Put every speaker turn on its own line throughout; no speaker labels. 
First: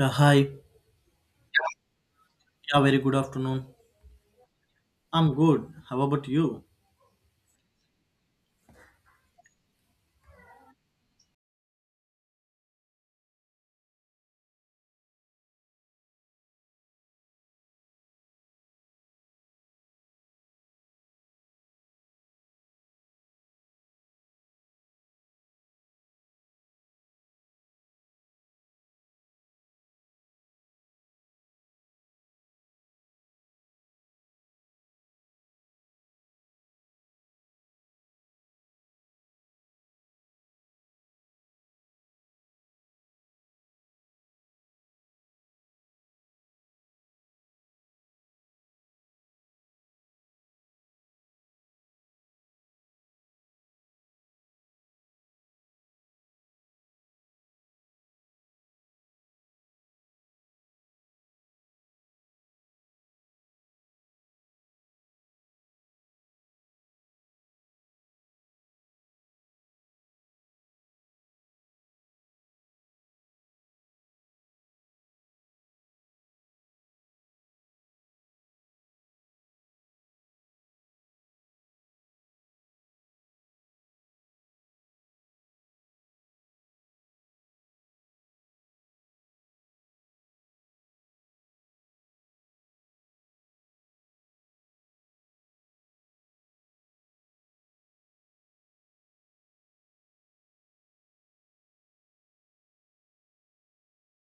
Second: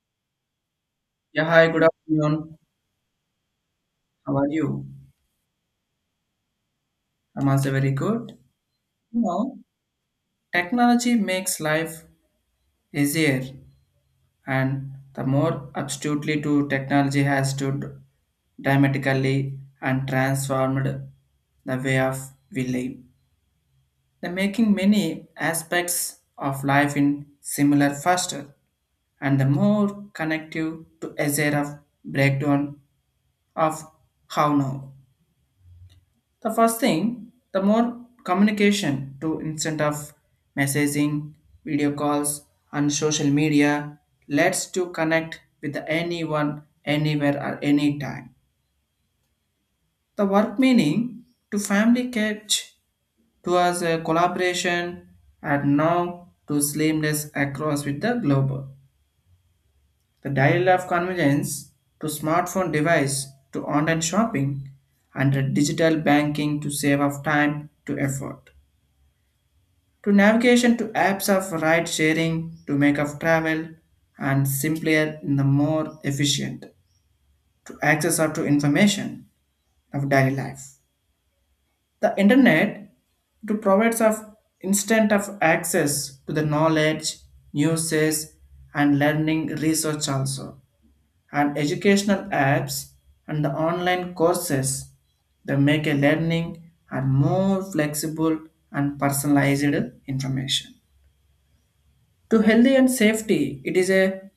Yeah, hi.
Yeah, hi, good afternoon.
Yeah, very good afternoon.
How are you?
I'm good. How about you?
I'm also very good. You know, technology makes life easier, and the more absolutely to technology has stood dramatically and transformed the way of we live. The making many aspects of life in similar faster and the more connective to azure of breakdown of how now. The first thing, the more communication to instant of messaging, video calls, and social media lets to connect with anyone, anywhere, or anytime. The work meaning to family catch to us a collaboration and now to seamless across with the global. The dial of convenience to smartphone device to online shopping and digital banking to save of time to effort. To navigation to apps of ride sharing to make of travel and simpler and the more efficient to access or to information of daily life, the internet to provides of instant of access to the knowledge, newses and learning research also, and educational apps and the online courses that make a learning and more flexible and personalized information. To healthy and safety, it is a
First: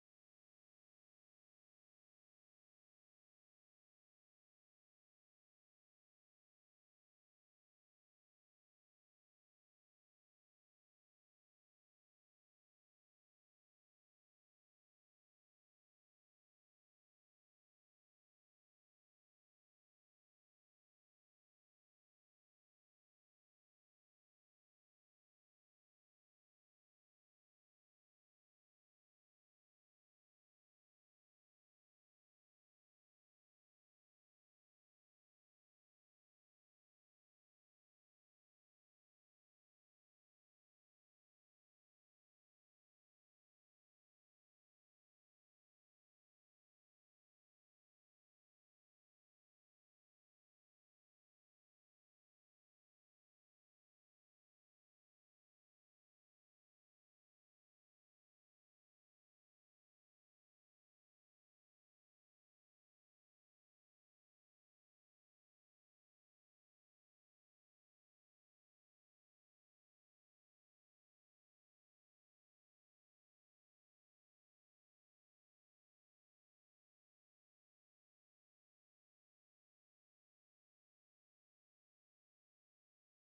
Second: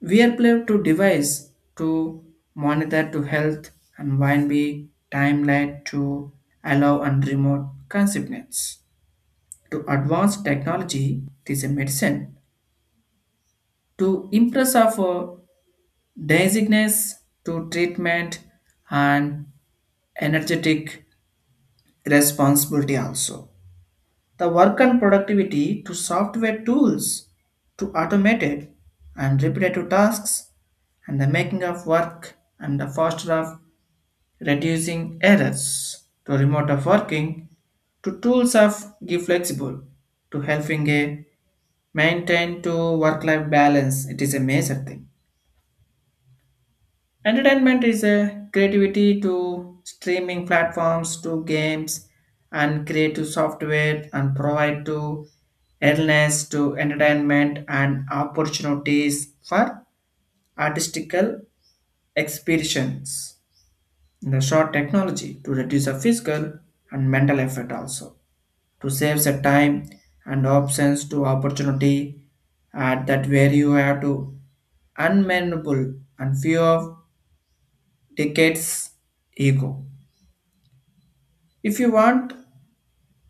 wearable to device to monitor to health and wind be timeline to allow and remote consequence. To advanced technology, it is a medicine to impress of dizziness to treatment and energetic responsibility also, the work and productivity to software tools to automated and repetitive tasks and the making of work and the foster of reducing errors to remote of working to tools of give flexible to helping a maintain to work life balance, it is a major thing. Entertainment is a creativity to streaming platforms to games and creative software and provide to illness to entertainment and opportunities for artistical expressions. In the short technology to reduce the physical and mental effort also, to save the time and options to opportunity at that where you have to unmanageable and few of decades ego. If you want,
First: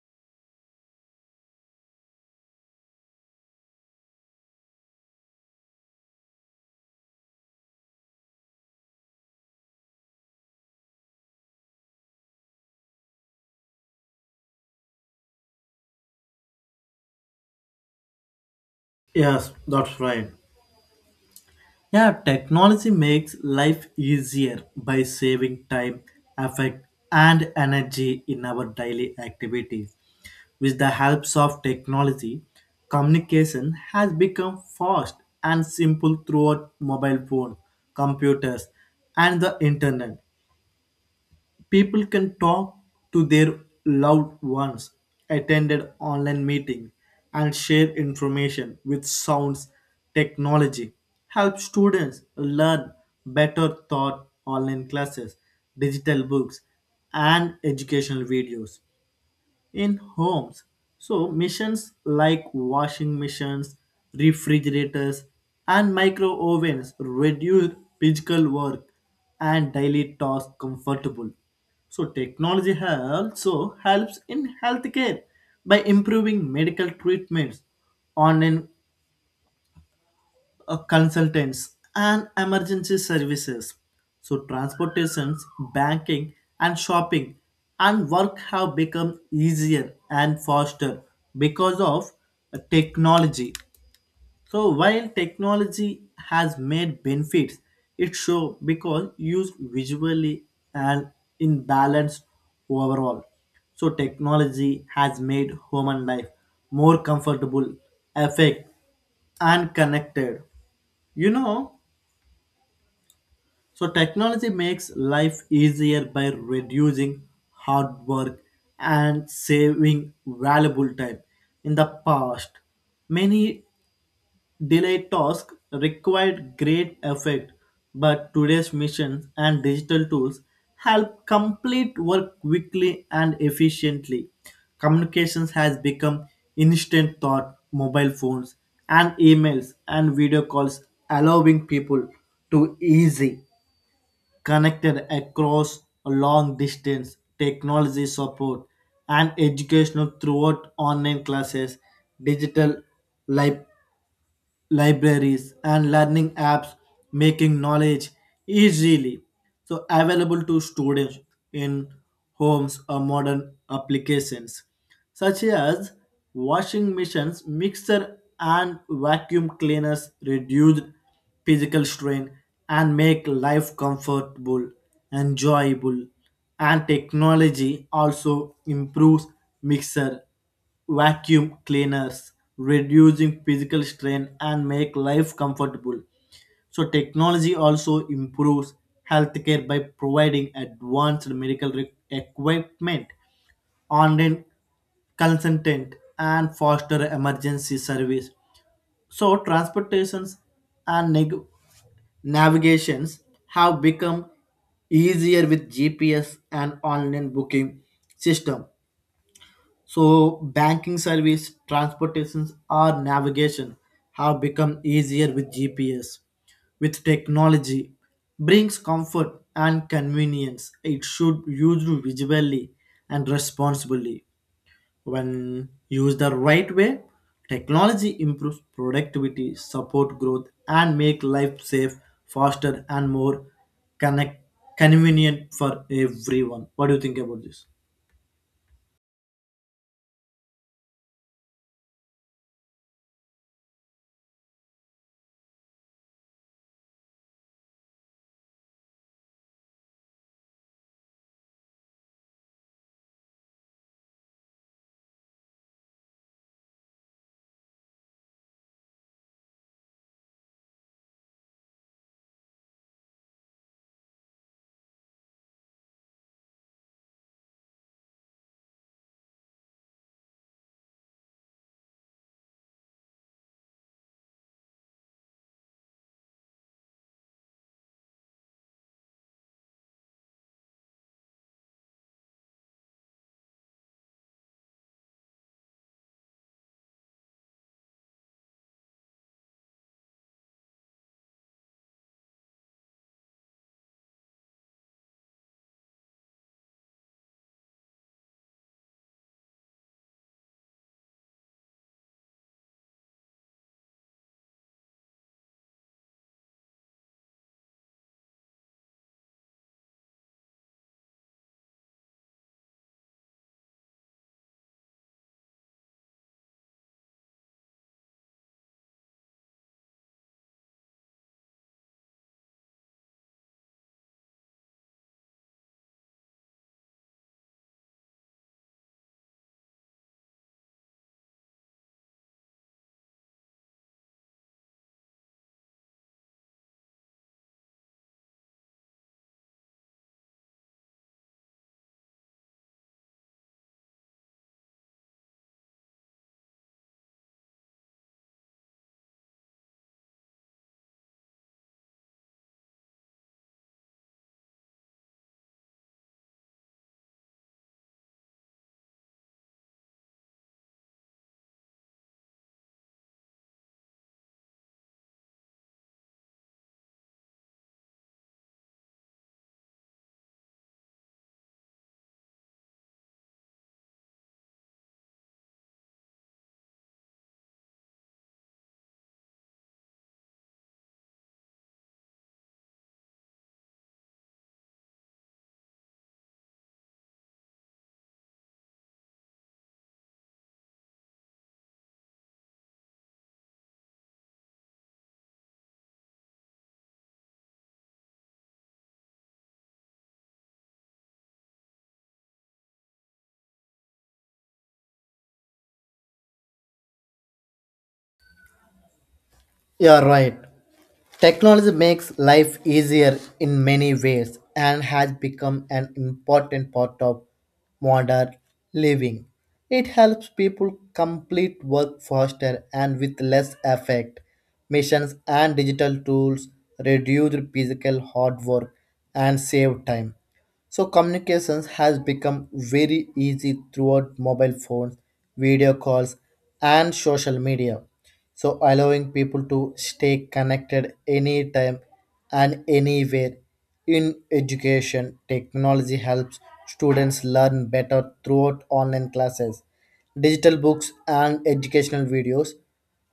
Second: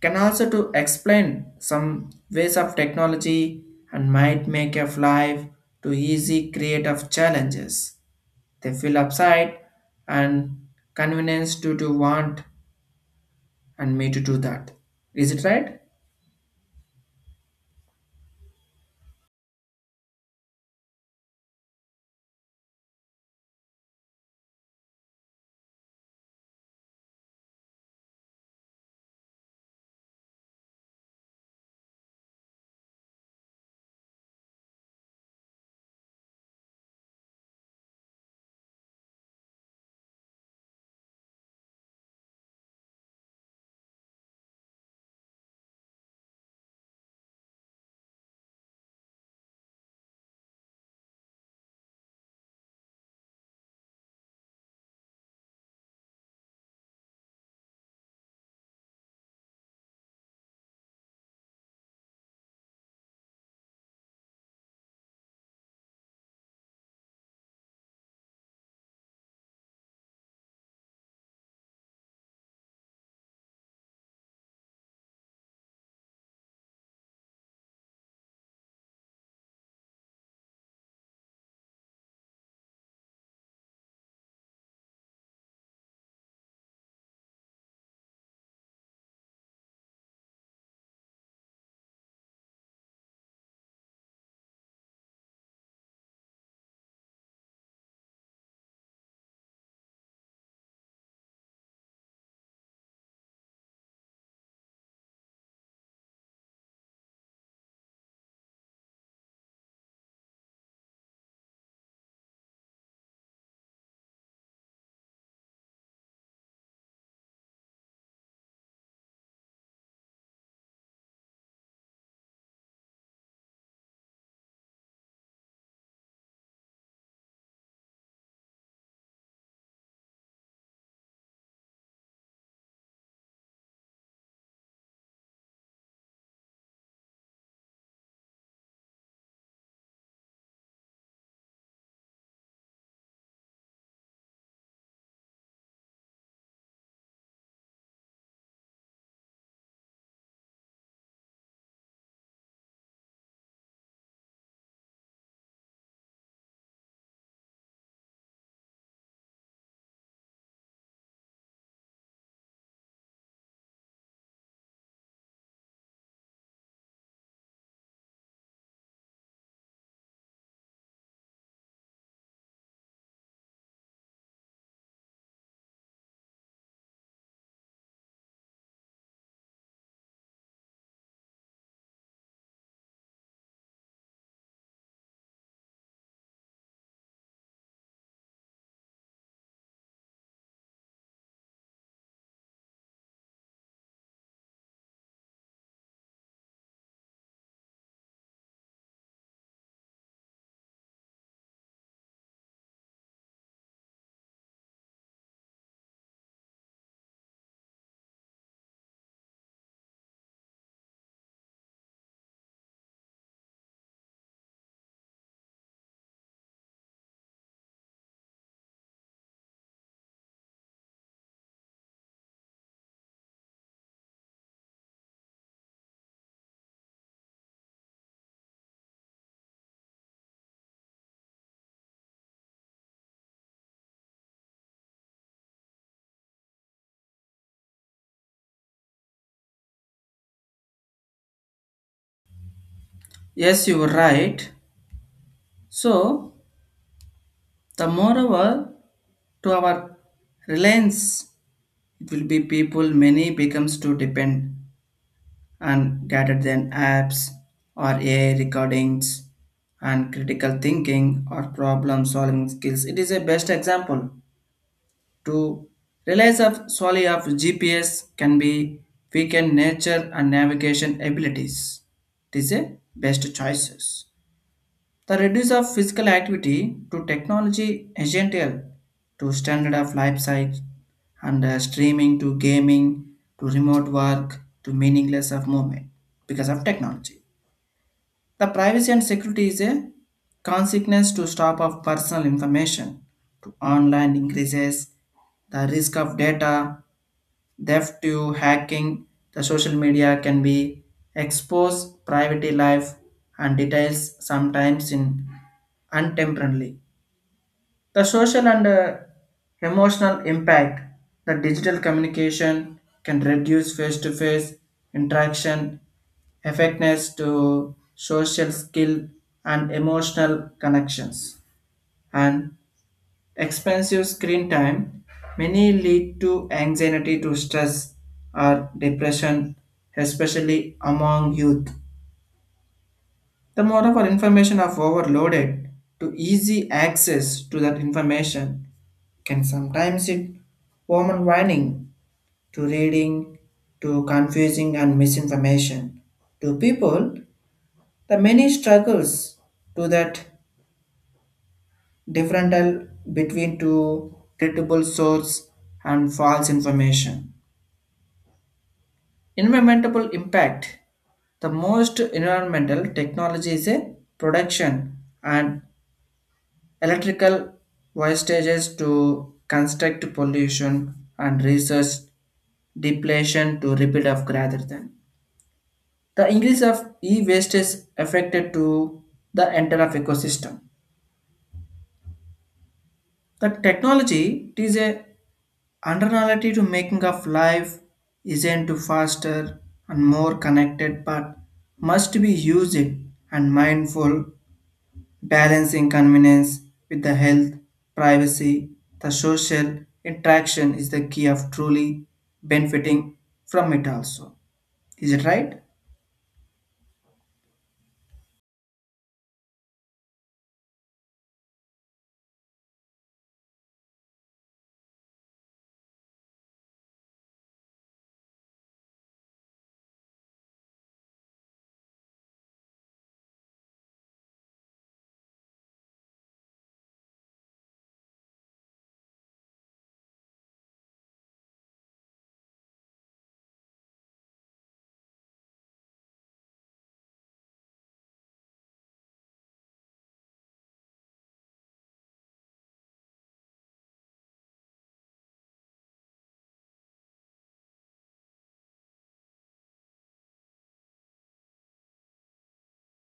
can also to explain some ways of technology and might make of life to easy creative challenges. They feel upside and convenience to want and me to do that. Is it right?
Yes, that's right. Yeah, technology makes life easier by saving time, effort, and energy in our daily activities. With the help of technology, communication has become fast and simple throughout mobile phone, computers, and the internet. People can talk to their loved ones, attend online meeting, and share information with sounds technology. Helps students learn better thought online classes, digital books, and educational videos in homes. So, machines like washing machines, refrigerators, and micro ovens reduce physical work and daily tasks comfortable. So, technology also helps in healthcare by improving medical treatments, online consultants, and emergency services. So, transportations, banking, and shopping and work have become easier and faster because of technology. So while technology has made benefits, it show because used visually and in balance overall. So technology has made human life more comfortable, effective, and connected. You know, so technology makes life easier by reducing hard work and saving valuable time. In the past, many delayed tasks required great effort, but today's missions and digital tools help complete work quickly and efficiently. Communications has become instant thought, mobile phones and emails and video calls, allowing people to easy connected across a long distance technology support and educational throughout online classes, digital life libraries and learning apps, making knowledge easily so available to students in homes or modern applications such as washing machines, mixer and vacuum cleaners reduce physical strain and make life comfortable, enjoyable, and technology also improves mixer, vacuum cleaners, reducing physical strain and make life comfortable. So technology also improves healthcare by providing advanced medical equipment, online consultant, and faster emergency service. So transportations and navigations have become easier with GPS and online booking system. So, banking service, transportations, or navigation have become easier with GPS. With technology, brings comfort and convenience. It should used visually and responsibly. When used the right way, technology improves productivity, support growth, and make life safe, faster, and more connect convenient for everyone. What do you think about this?
Yes, you were right. So the moreover to our reliance, it will be people many becomes to depend and rather than apps or AI recordings and critical thinking or problem solving skills. It is a best example to realize of solely of GPS can be weaken nature and navigation abilities. It is a best choices. The reduce of physical activity to technology essential to standard of life cycle and streaming to gaming to remote work to meaningless of movement because of technology. The privacy and security is a consequence to stop of personal information to online increases the risk of data theft to hacking, the social media can be expose private life and details sometimes in untemporarily, the social and emotional impact, the digital communication can reduce face-to-face interaction effectiveness to social skill and emotional connections, and expensive screen time many lead to anxiety to stress or depression, especially among youth. The moreover information of overloaded to easy access to that information can sometimes it overwhelming to reading to confusing and misinformation. To people, the many struggles to that differential between two credible source and false information. Environmental impact. The most environmental technology is a production and electrical wastages to construct pollution and research depletion to repeat of rather than. The increase of e-waste is affected to the entire of ecosystem. The technology it is a undernality to making of life isn't to faster and more connected, but must be used and mindful, balancing convenience with the health, privacy, the social interaction is the key of truly benefiting from it also. Is it right?
Yeah, right. Technology makes life easier in many ways and has become an important part of modern living. It helps people complete work faster and with less effort. Machines and digital tools reduce physical hard work and save time. So communications has become very easy throughout mobile phones, video calls, and social media. So allowing people to stay connected anytime and anywhere. In education, technology helps students learn better throughout online classes, digital books, and educational videos.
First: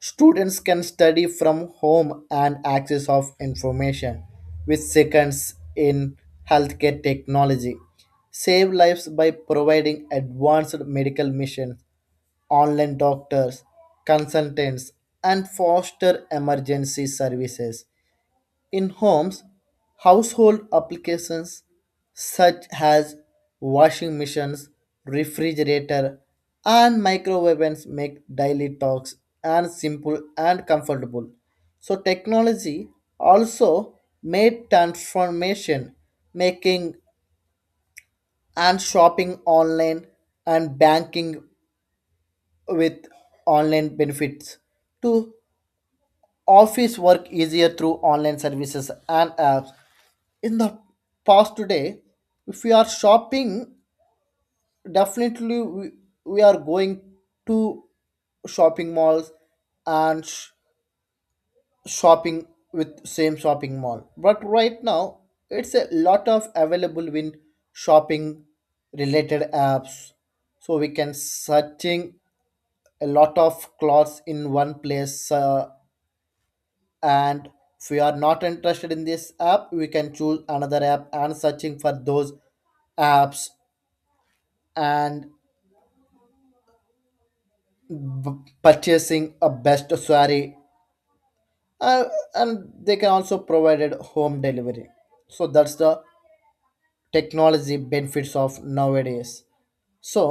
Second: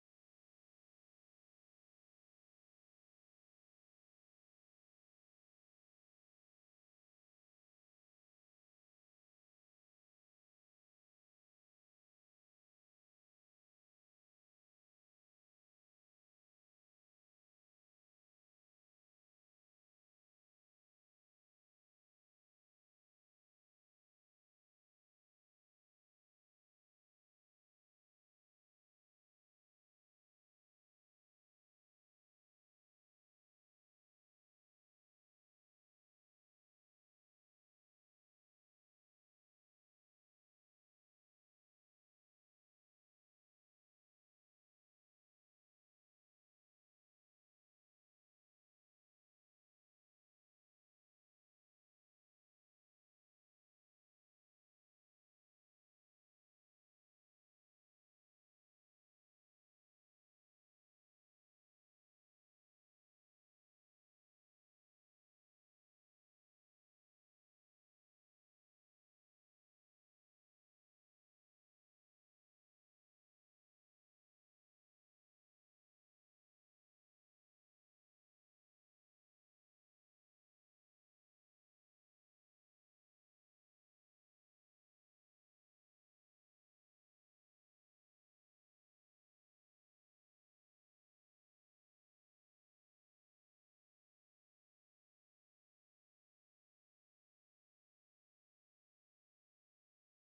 Students can study from home and access of information with seconds in healthcare technology. Save lives by providing advanced medical missions, online doctors, consultants, and foster emergency services. In homes, household applications such as washing machines, refrigerator, and microwaves make daily talks and simple and comfortable. So technology also made transformation, making and shopping online and banking with online benefits to office work easier through online services and apps in the past today if we are shopping definitely we are going to shopping malls and shopping with same shopping mall, but right now it's a lot of available in shopping related apps, so we can searching a lot of clothes in one place, and if we are not interested in this app we can choose another app and searching for those apps and purchasing a best sari, uh, and they can also provided home delivery, so that's the technology benefits of nowadays. So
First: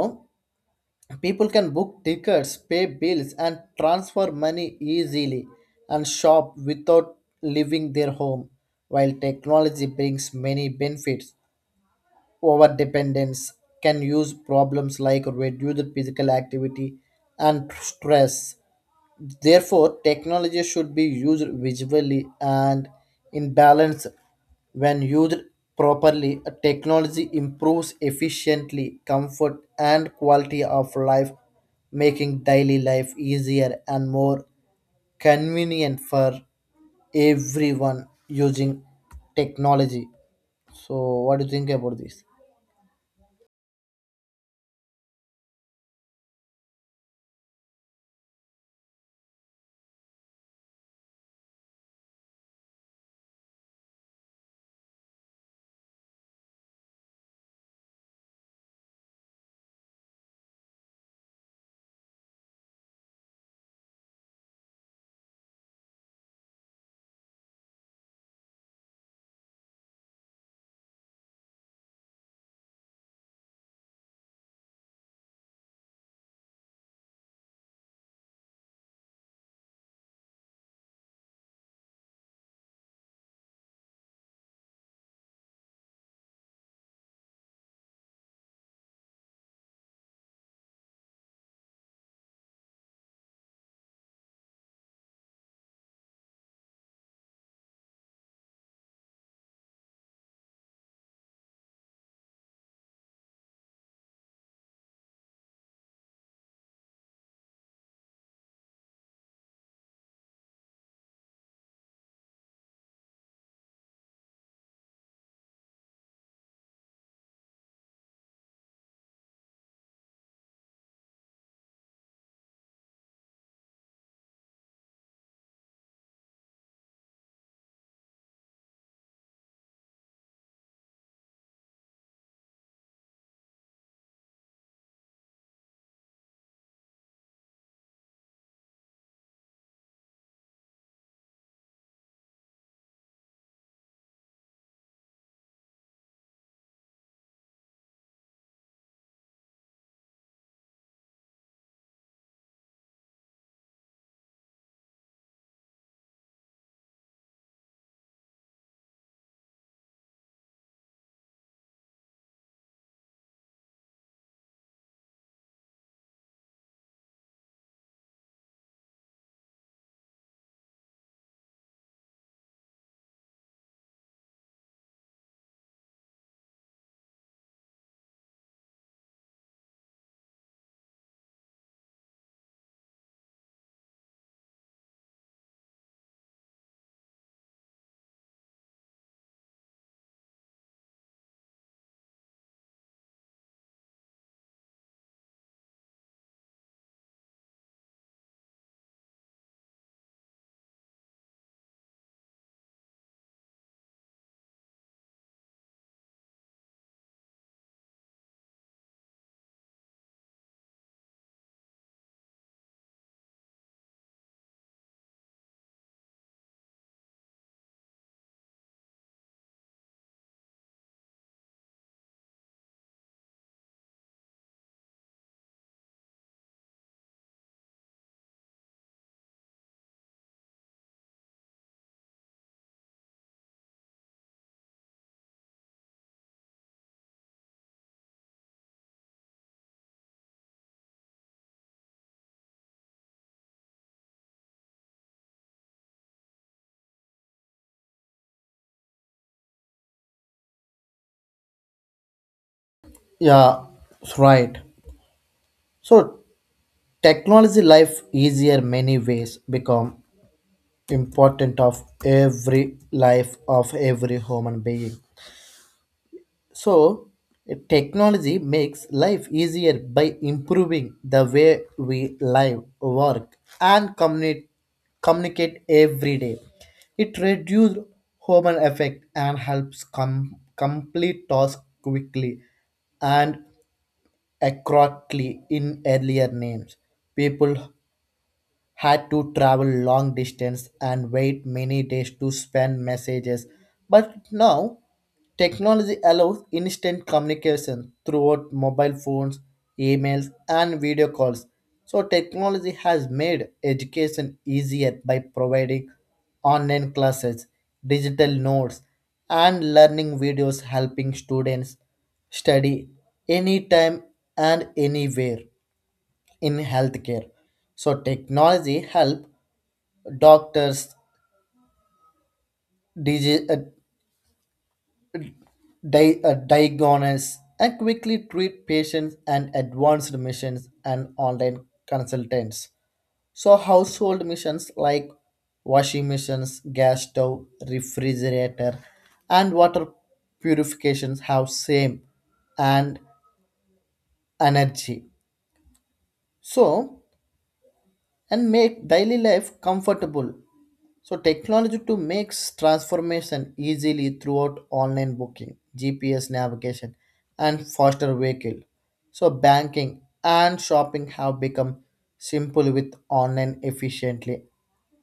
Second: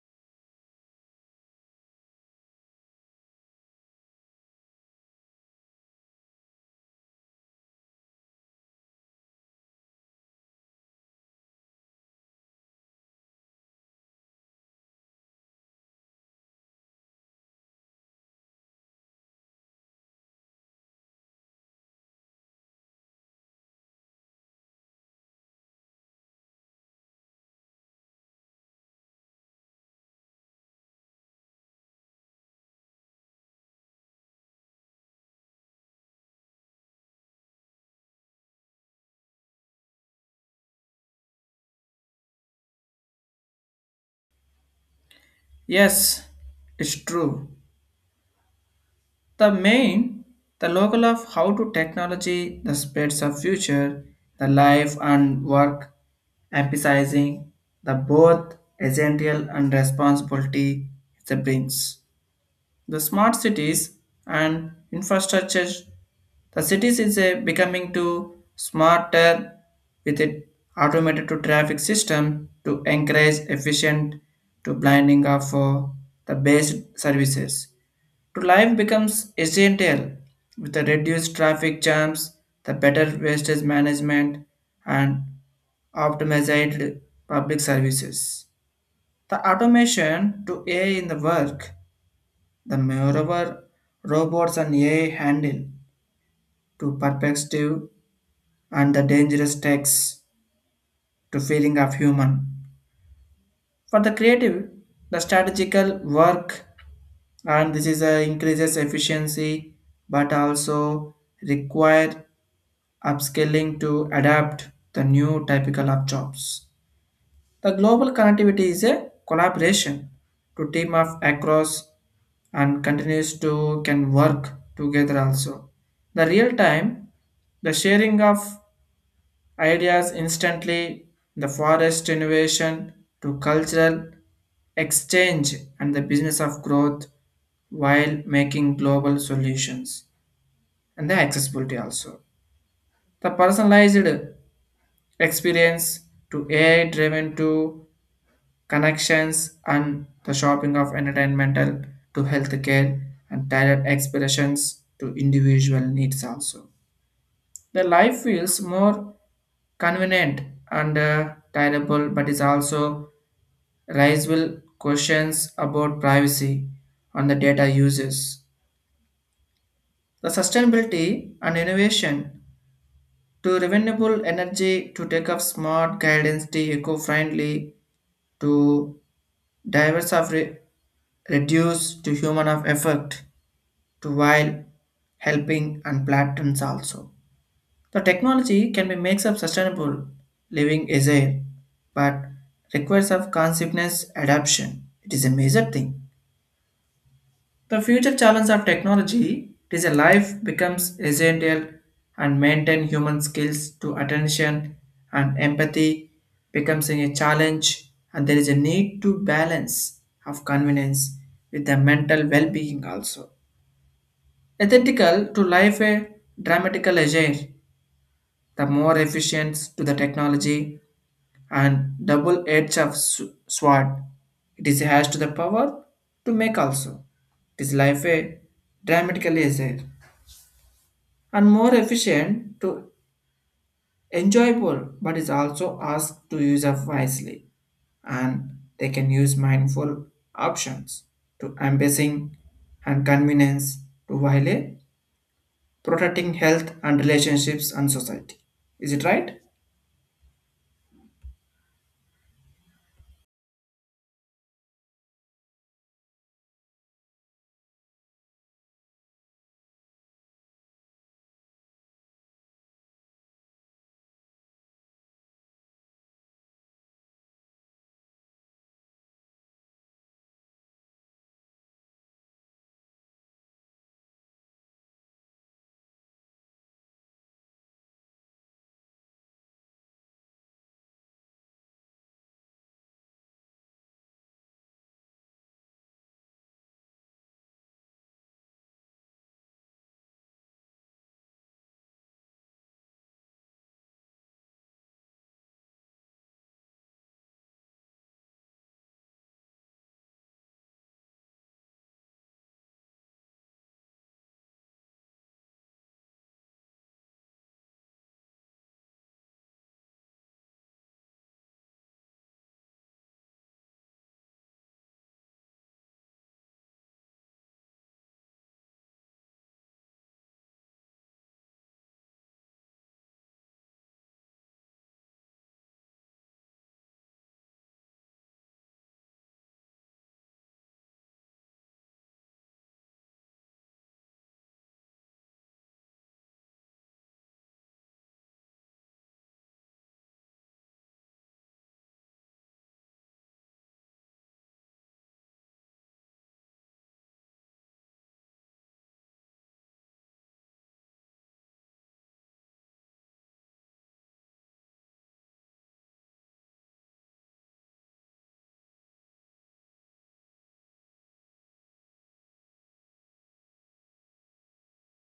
people can book tickets, pay bills and transfer money easily and shop without leaving their home. While technology brings many benefits, over dependence can use problems like reduced physical activity and stress. Therefore, technology should be used visually and in balance. When used properly, technology improves efficiently comfort and quality of life, making daily life easier and more convenient for everyone using technology. So, what do you think about this?
Yes, it's true. The main, the local of how to technology, the spreads of future, the life and work, emphasizing the both essential and responsibility it brings. The smart cities and infrastructure, the cities is a becoming to smarter with it automated to traffic system to encourage efficient to blinding of the best services to life becomes essential with the reduced traffic jams, the better wastage management, and optimized public services. The automation to AI in the work, the moreover robots and AI handle to perspective and the dangerous tasks to feeling of human. For the creative, the strategical work and this is a increases efficiency but also require upscaling to adapt the new typical of jobs. The global connectivity is a collaboration to team up across and continues to can work together also. The real time, the sharing of ideas instantly, the forest innovation to cultural exchange and the business of growth while making global solutions and the accessibility also. The personalized experience to AI driven to connections and the shopping of entertainmental to healthcare and tailored expressions to individual needs also. The life feels more convenient and tireable, but is also raisable questions about privacy on the data uses. The sustainability and innovation to renewable energy to take up smart guidance to eco-friendly to divers of reduced to human of effect to while helping and platforms also. The technology can be makes of sustainable living is a but requires of consciousness adaptation. It is a major thing. The future challenge of technology is a life becomes essential and maintain human skills to attention and empathy becomes a challenge, and there is a need to balance of convenience with the mental well-being also. Ethical to life a dramatical agile, the more efficient to the technology and double edge of sword. It is has to the power to make also. It is life a dramatically easier and more efficient to enjoyable, but is also asked to use of wisely, and they can use mindful options to embracing and convenience to while a protecting health and relationships and society. Is it right?
Yeah, right. So technology life easier many ways become important of every life of every human being. So, technology makes life easier by improving the way we live, work, and communicate, communicate every day. It reduces human effect and helps complete tasks quickly and accurately in earlier names. People had to travel long distance and wait many days to send messages. But now, technology allows instant communication throughout mobile phones, emails, and video calls. So, technology has made education easier by providing online classes, digital notes, and learning videos helping students study anytime and anywhere in healthcare. So technology help doctors digi- uh, diagnose and quickly treat patients and advanced missions and online consultants. So household missions like washing machines, gas stove, refrigerator, and water purifications have same and energy. So and make daily life comfortable. So technology to makes transformation easily throughout online booking, GPS navigation, and faster vehicle. So banking and shopping have become simple with online efficiently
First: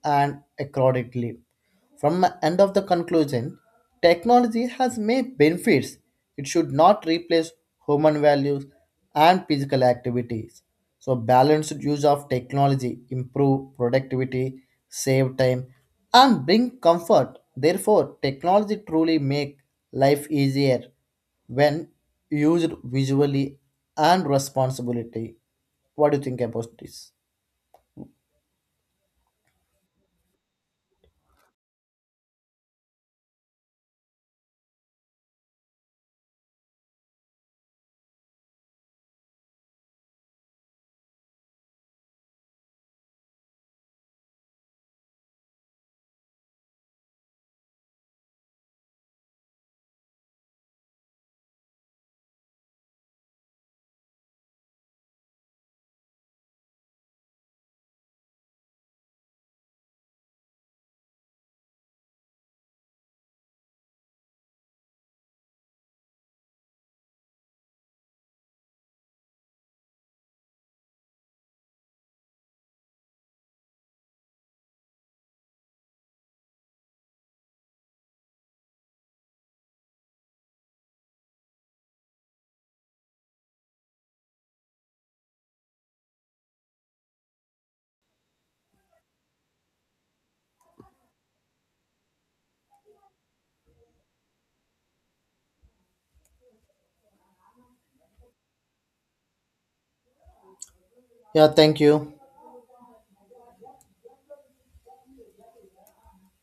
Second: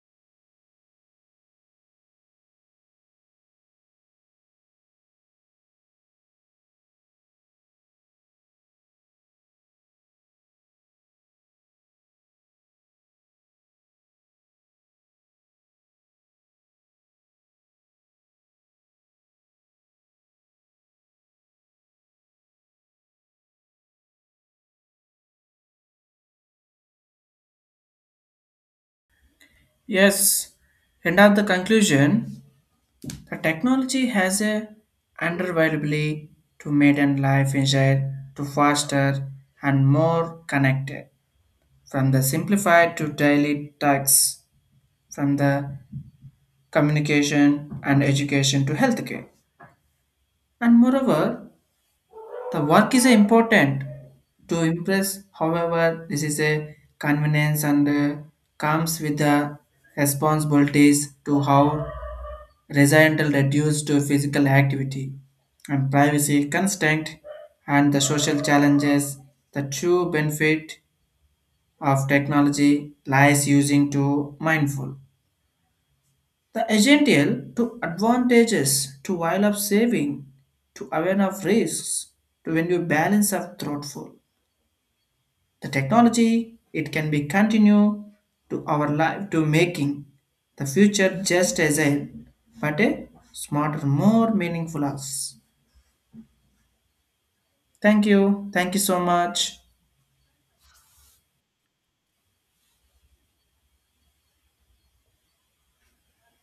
and accordingly. From my end of the conclusion, technology has many benefits. It should not replace human values and physical activities. So balanced use of technology improve productivity, save time, and bring comfort. Therefore, technology truly make life easier when used visually and responsibility. What do you think about this?
Yes. End of the conclusion. The technology has a undervaluably to make life agile to faster and more connected. From the simplified to daily tasks, from the communication and education to healthcare. And moreover, the work is important to impress. However, this is a convenience and comes with the responsibilities to how resigned reduced to physical activity and privacy constraint and the social challenges, the true benefit of technology lies using to mindful. The essential to advantages to while of saving, to aware of risks, to when you balance of thoughtful. The technology it can be continue to our life to making the future just as a but a smarter, more meaningful us. Thank you. Thank you so much.
Yeah, thank you.